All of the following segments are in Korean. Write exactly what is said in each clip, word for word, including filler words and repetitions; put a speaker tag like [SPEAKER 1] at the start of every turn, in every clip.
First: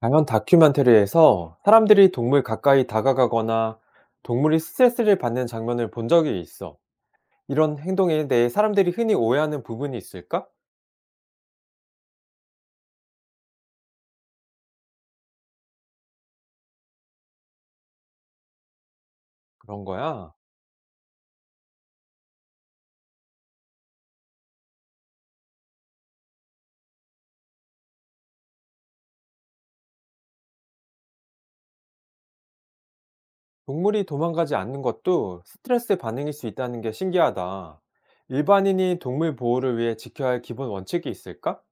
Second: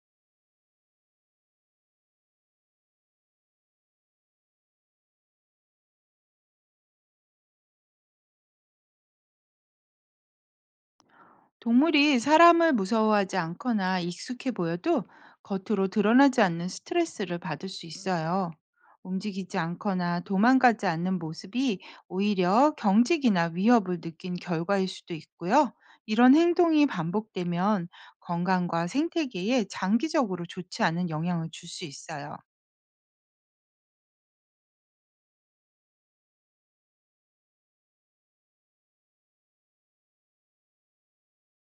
[SPEAKER 1] 당연 다큐멘터리에서 사람들이 동물 가까이 다가가거나 동물이 스트레스를 받는 장면을 본 적이 있어. 이런 행동에 대해 사람들이 흔히 오해하는 부분이 있을까?
[SPEAKER 2] 동물이 사람을 무서워하지 않거나 익숙해 보여도 겉으로 드러나지 않는 스트레스를 받을 수 있어요. 움직이지
[SPEAKER 1] 그런
[SPEAKER 2] 않거나
[SPEAKER 1] 거야.
[SPEAKER 2] 도망가지 않는 모습이 오히려 경직이나 위협을 느낀 결과일 수도 있고요. 이런 행동이 반복되면 건강과 생태계에 장기적으로 좋지 않은 영향을 줄 수 있어요.
[SPEAKER 1] 동물이 도망가지 않는 것도 스트레스 반응일 수 있다는 게 신기하다. 일반인이 동물 보호를 위해 지켜야 할 기본 원칙이 있을까?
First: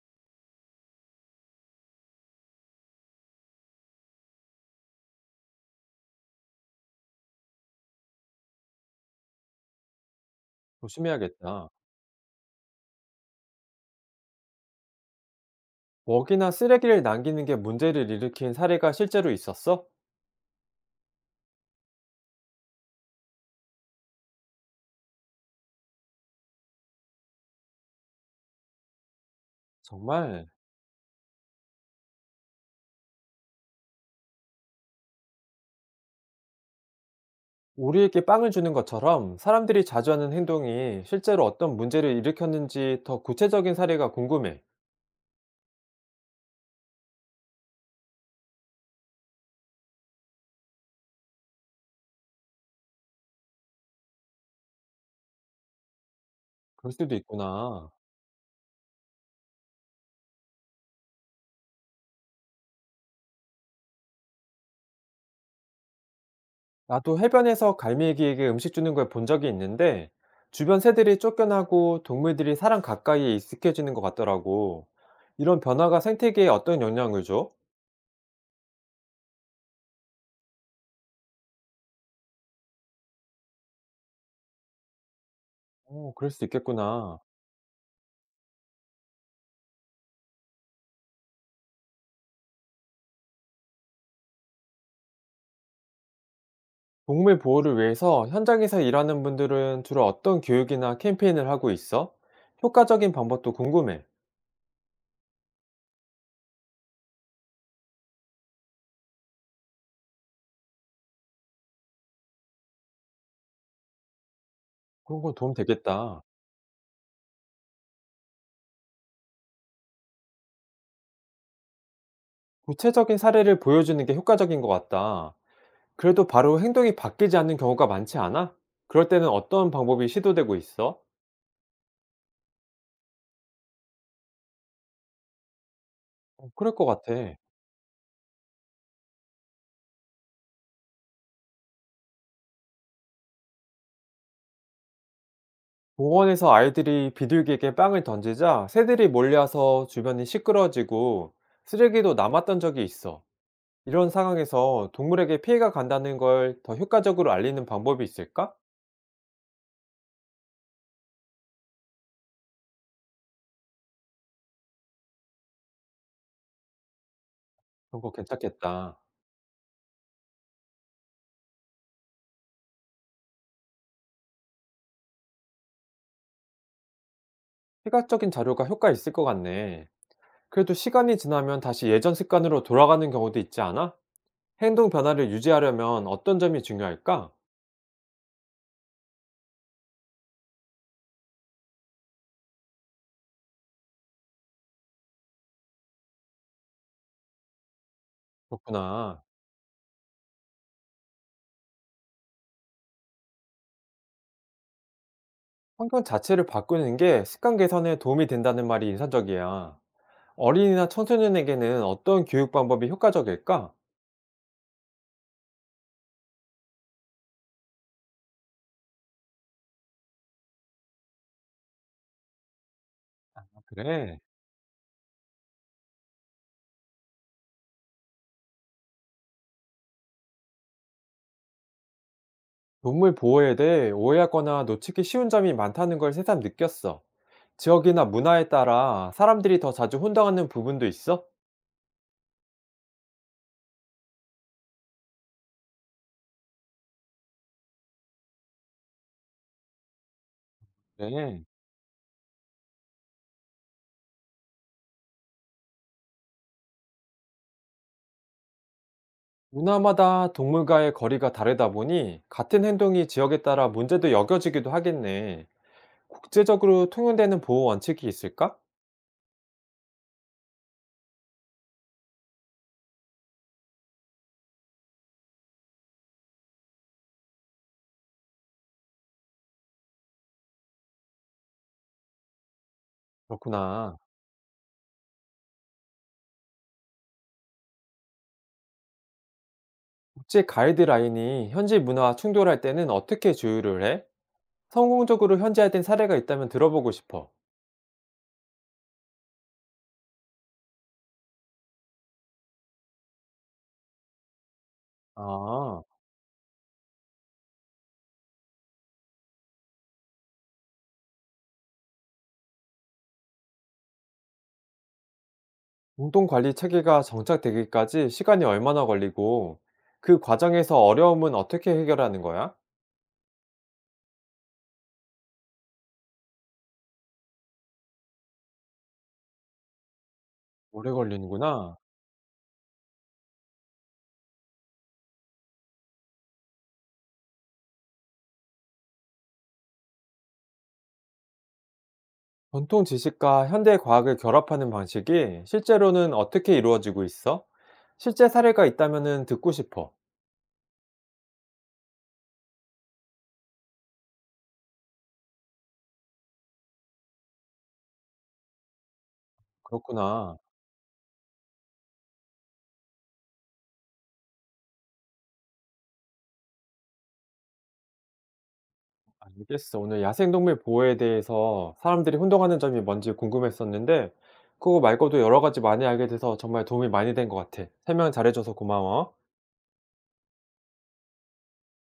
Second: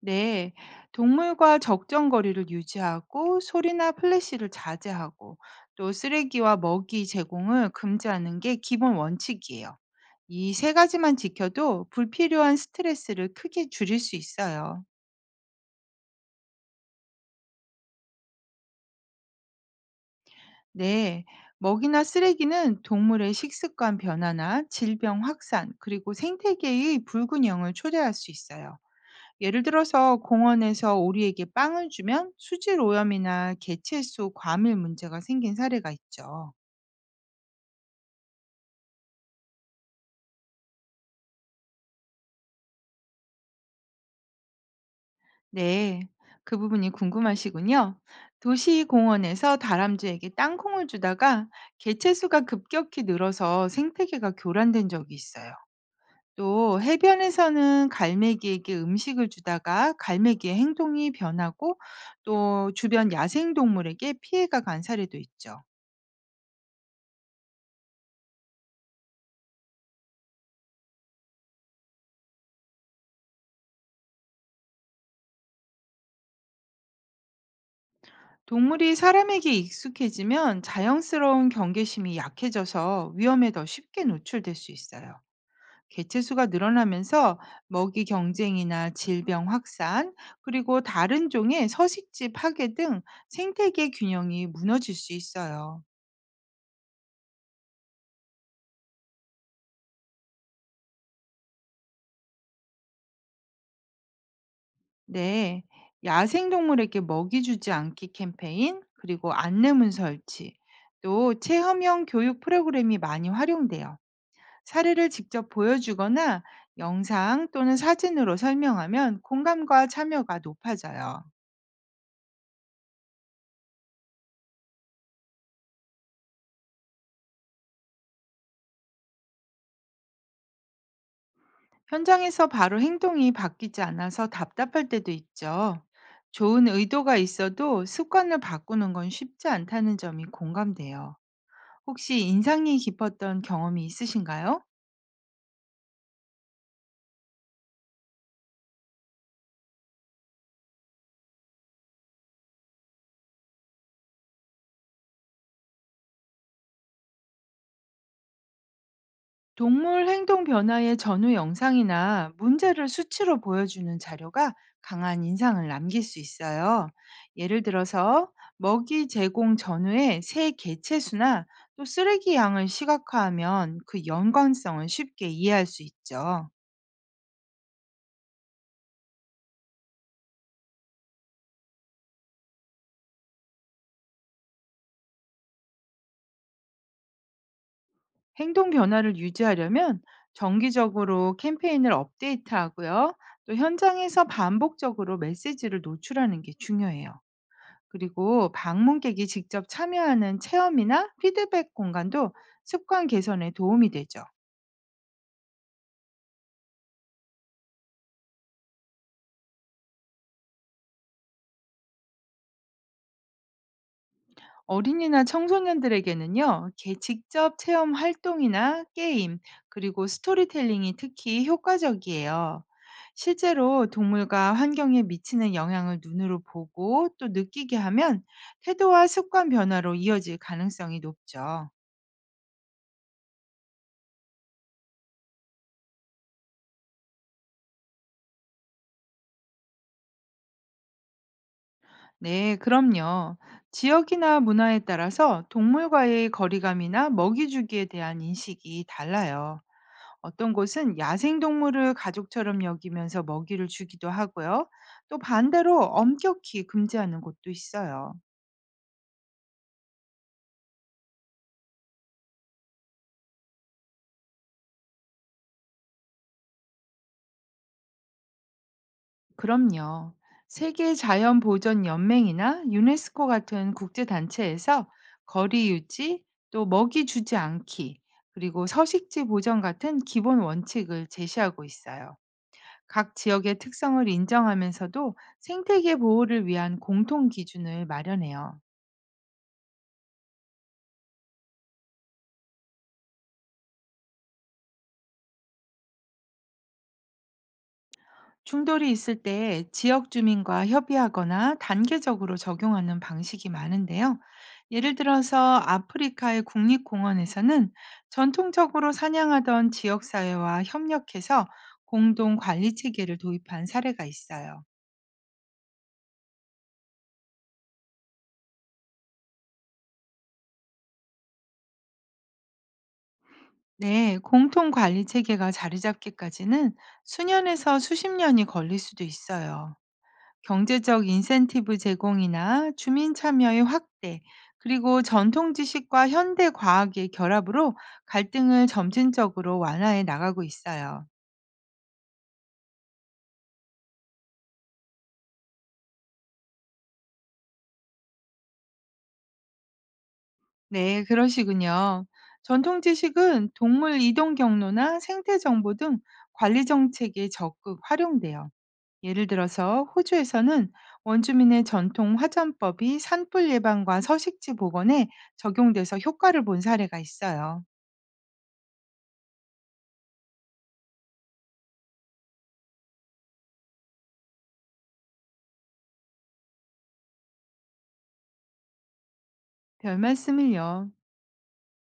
[SPEAKER 2] 네, 동물과 적정 거리를 유지하고 소리나 플래시를 자제하고 또 쓰레기와 먹이 제공을 금지하는 게 기본 원칙이에요. 이 세 가지만
[SPEAKER 1] 조심해야겠다.
[SPEAKER 2] 지켜도 불필요한 스트레스를 크게 줄일 수 있어요.
[SPEAKER 1] 먹이나 쓰레기를 남기는 게 문제를 일으킨 사례가 실제로 있었어?
[SPEAKER 2] 네, 먹이나 쓰레기는 동물의 식습관 변화나 질병 확산, 그리고 생태계의 불균형을 초래할 수 있어요. 예를 들어서
[SPEAKER 1] 정말
[SPEAKER 2] 공원에서 오리에게 빵을 주면 수질 오염이나 개체수 과밀 문제가 생긴 사례가 있죠.
[SPEAKER 1] 우리에게 빵을 주는 것처럼 사람들이 자주 하는 행동이 실제로 어떤 문제를 일으켰는지 더 구체적인 사례가 궁금해.
[SPEAKER 2] 네, 그 부분이 궁금하시군요. 도시 공원에서 다람쥐에게 땅콩을 주다가 개체수가 급격히 늘어서 생태계가 교란된 적이 있어요. 또
[SPEAKER 1] 그럴 수도
[SPEAKER 2] 해변에서는
[SPEAKER 1] 있구나.
[SPEAKER 2] 갈매기에게 음식을 주다가 갈매기의 행동이 변하고 또 주변 야생동물에게 피해가 간 사례도 있죠.
[SPEAKER 1] 나도 해변에서 갈매기에게 음식 주는 걸 본 적이 있는데 주변 새들이 쫓겨나고 동물들이 사람 가까이에 익숙해지는 것 같더라고. 이런 변화가 생태계에 어떤 영향을 줘?
[SPEAKER 2] 동물이 사람에게 익숙해지면 자연스러운 경계심이 약해져서 위험에 더 쉽게 노출될 수 있어요.
[SPEAKER 1] 오 그럴 수
[SPEAKER 2] 개체수가
[SPEAKER 1] 있겠구나.
[SPEAKER 2] 늘어나면서 먹이 경쟁이나 질병 확산, 그리고 다른 종의 서식지 파괴 등 생태계 균형이 무너질 수 있어요.
[SPEAKER 1] 동물 보호를 위해서 현장에서 일하는 분들은 주로 어떤 교육이나 캠페인을 하고 있어? 효과적인 방법도 궁금해.
[SPEAKER 2] 네, 야생동물에게 먹이 주지 않기 캠페인, 그리고 안내문 설치, 또 체험형 교육 프로그램이 많이 활용돼요. 사례를
[SPEAKER 1] 그런 건
[SPEAKER 2] 직접
[SPEAKER 1] 도움 되겠다.
[SPEAKER 2] 보여주거나 영상 또는 사진으로 설명하면 공감과 참여가 높아져요.
[SPEAKER 1] 구체적인 사례를 보여주는 게 효과적인 것 같다. 그래도 바로 행동이 바뀌지 않는 경우가 많지 않아? 그럴 때는 어떤 방법이 시도되고 있어?
[SPEAKER 2] 현장에서 바로 행동이 바뀌지 않아서 답답할 때도 있죠.
[SPEAKER 1] 어,
[SPEAKER 2] 좋은
[SPEAKER 1] 그럴 것 같아.
[SPEAKER 2] 의도가 있어도 습관을 바꾸는 건 쉽지 않다는 점이 공감돼요. 혹시 인상이 깊었던 경험이 있으신가요?
[SPEAKER 1] 공원에서 아이들이 비둘기에게 빵을 던지자 새들이 몰려서 주변이 시끄러워지고 쓰레기도 남았던 적이 있어. 이런 상황에서 동물에게 피해가 간다는 걸 더 효과적으로 알리는 방법이 있을까?
[SPEAKER 2] 동물 행동 변화의 전후 영상이나 문제를 수치로 보여주는 자료가 강한 인상을 남길 수 있어요. 예를
[SPEAKER 1] 그런 거
[SPEAKER 2] 들어서
[SPEAKER 1] 괜찮겠다.
[SPEAKER 2] 먹이 제공 전후의 새 개체수나 또 쓰레기 양을 시각화하면 그 연관성을 쉽게 이해할 수 있죠.
[SPEAKER 1] 시각적인 자료가 효과 있을 것 같네. 그래도 시간이 지나면 다시 예전 습관으로 돌아가는 경우도 있지 않아? 행동 변화를 유지하려면 어떤 점이 중요할까?
[SPEAKER 2] 행동 변화를 유지하려면 정기적으로 캠페인을 업데이트하고요. 또 현장에서 반복적으로 메시지를 노출하는 게 중요해요. 그리고
[SPEAKER 1] 그렇구나.
[SPEAKER 2] 방문객이 직접 참여하는 체험이나 피드백 공간도 습관 개선에 도움이 되죠.
[SPEAKER 1] 환경 자체를 바꾸는 게 습관 개선에 도움이 된다는 말이 인상적이야. 어린이나 청소년에게는 어떤 교육 방법이 효과적일까?
[SPEAKER 2] 어린이나 청소년들에게는요, 개 직접 체험 활동이나 게임, 그리고 스토리텔링이 특히 효과적이에요.
[SPEAKER 1] 아,
[SPEAKER 2] 실제로
[SPEAKER 1] 그래.
[SPEAKER 2] 동물과 환경에 미치는 영향을 눈으로 보고 또 느끼게 하면 태도와 습관 변화로 이어질 가능성이 높죠.
[SPEAKER 1] 동물 보호에 대해 오해하거나 놓치기 쉬운 점이 많다는 걸 새삼 느꼈어. 지역이나 문화에 따라 사람들이 더 자주 혼동하는 부분도 있어?
[SPEAKER 2] 네, 그럼요. 지역이나 문화에 따라서 동물과의 거리감이나 먹이 주기에 대한 인식이 달라요. 어떤 곳은 야생
[SPEAKER 1] 네.
[SPEAKER 2] 동물을 가족처럼 여기면서 먹이를 주기도 하고요. 또 반대로 엄격히 금지하는 곳도 있어요.
[SPEAKER 1] 문화마다 동물과의 거리가 다르다 보니 같은 행동이 지역에 따라 문제도 여겨지기도 하겠네. 국제적으로 통용되는 보호 원칙이 있을까?
[SPEAKER 2] 그럼요. 세계 자연 보전 연맹이나 유네스코 같은 국제 단체에서 거리 유지, 또 먹이 주지 않기, 그리고 서식지 보전 같은 기본 원칙을 제시하고 있어요. 각 지역의
[SPEAKER 1] 그렇구나.
[SPEAKER 2] 특성을 인정하면서도 생태계 보호를 위한 공통 기준을 마련해요.
[SPEAKER 1] 국제 가이드라인이 현지 문화와 충돌할 때는 어떻게 조율을 해? 성공적으로 현지화된 사례가 있다면 들어보고 싶어.
[SPEAKER 2] 충돌이 있을 때 지역 주민과 협의하거나 단계적으로 적용하는 방식이 많은데요. 예를 들어서
[SPEAKER 1] 아,
[SPEAKER 2] 아프리카의 국립공원에서는 전통적으로 사냥하던 지역사회와 협력해서 공동 관리 체계를 도입한 사례가 있어요.
[SPEAKER 1] 공동 관리 체계가 정착되기까지 시간이 얼마나 걸리고 그 과정에서 어려움은 어떻게 해결하는 거야?
[SPEAKER 2] 네, 공통 관리 체계가 자리 잡기까지는 수년에서 수십 년이 걸릴 수도 있어요.
[SPEAKER 1] 오래
[SPEAKER 2] 경제적 인센티브
[SPEAKER 1] 걸리는구나.
[SPEAKER 2] 제공이나 주민 참여의 확대, 그리고 전통 지식과 현대 과학의 결합으로 갈등을 점진적으로 완화해 나가고 있어요.
[SPEAKER 1] 전통 지식과 현대 과학을 결합하는 방식이 실제로는 어떻게 이루어지고 있어? 실제 사례가 있다면 듣고 싶어.
[SPEAKER 2] 네, 그러시군요. 전통 지식은 동물 이동 경로나 생태 정보 등 관리 정책에 적극 활용돼요. 예를 들어서
[SPEAKER 1] 그렇구나.
[SPEAKER 2] 호주에서는 원주민의 전통 화전법이 산불 예방과 서식지 복원에 적용돼서 효과를 본 사례가 있어요.
[SPEAKER 1] 알겠어. 오늘 야생동물 보호에 대해서 사람들이 혼동하는 점이 뭔지 궁금했었는데, 그거 말고도 여러 가지 많이 알게 돼서 정말 도움이 많이 된 것 같아. 설명 잘해줘서 고마워.
[SPEAKER 2] 별 말씀을요.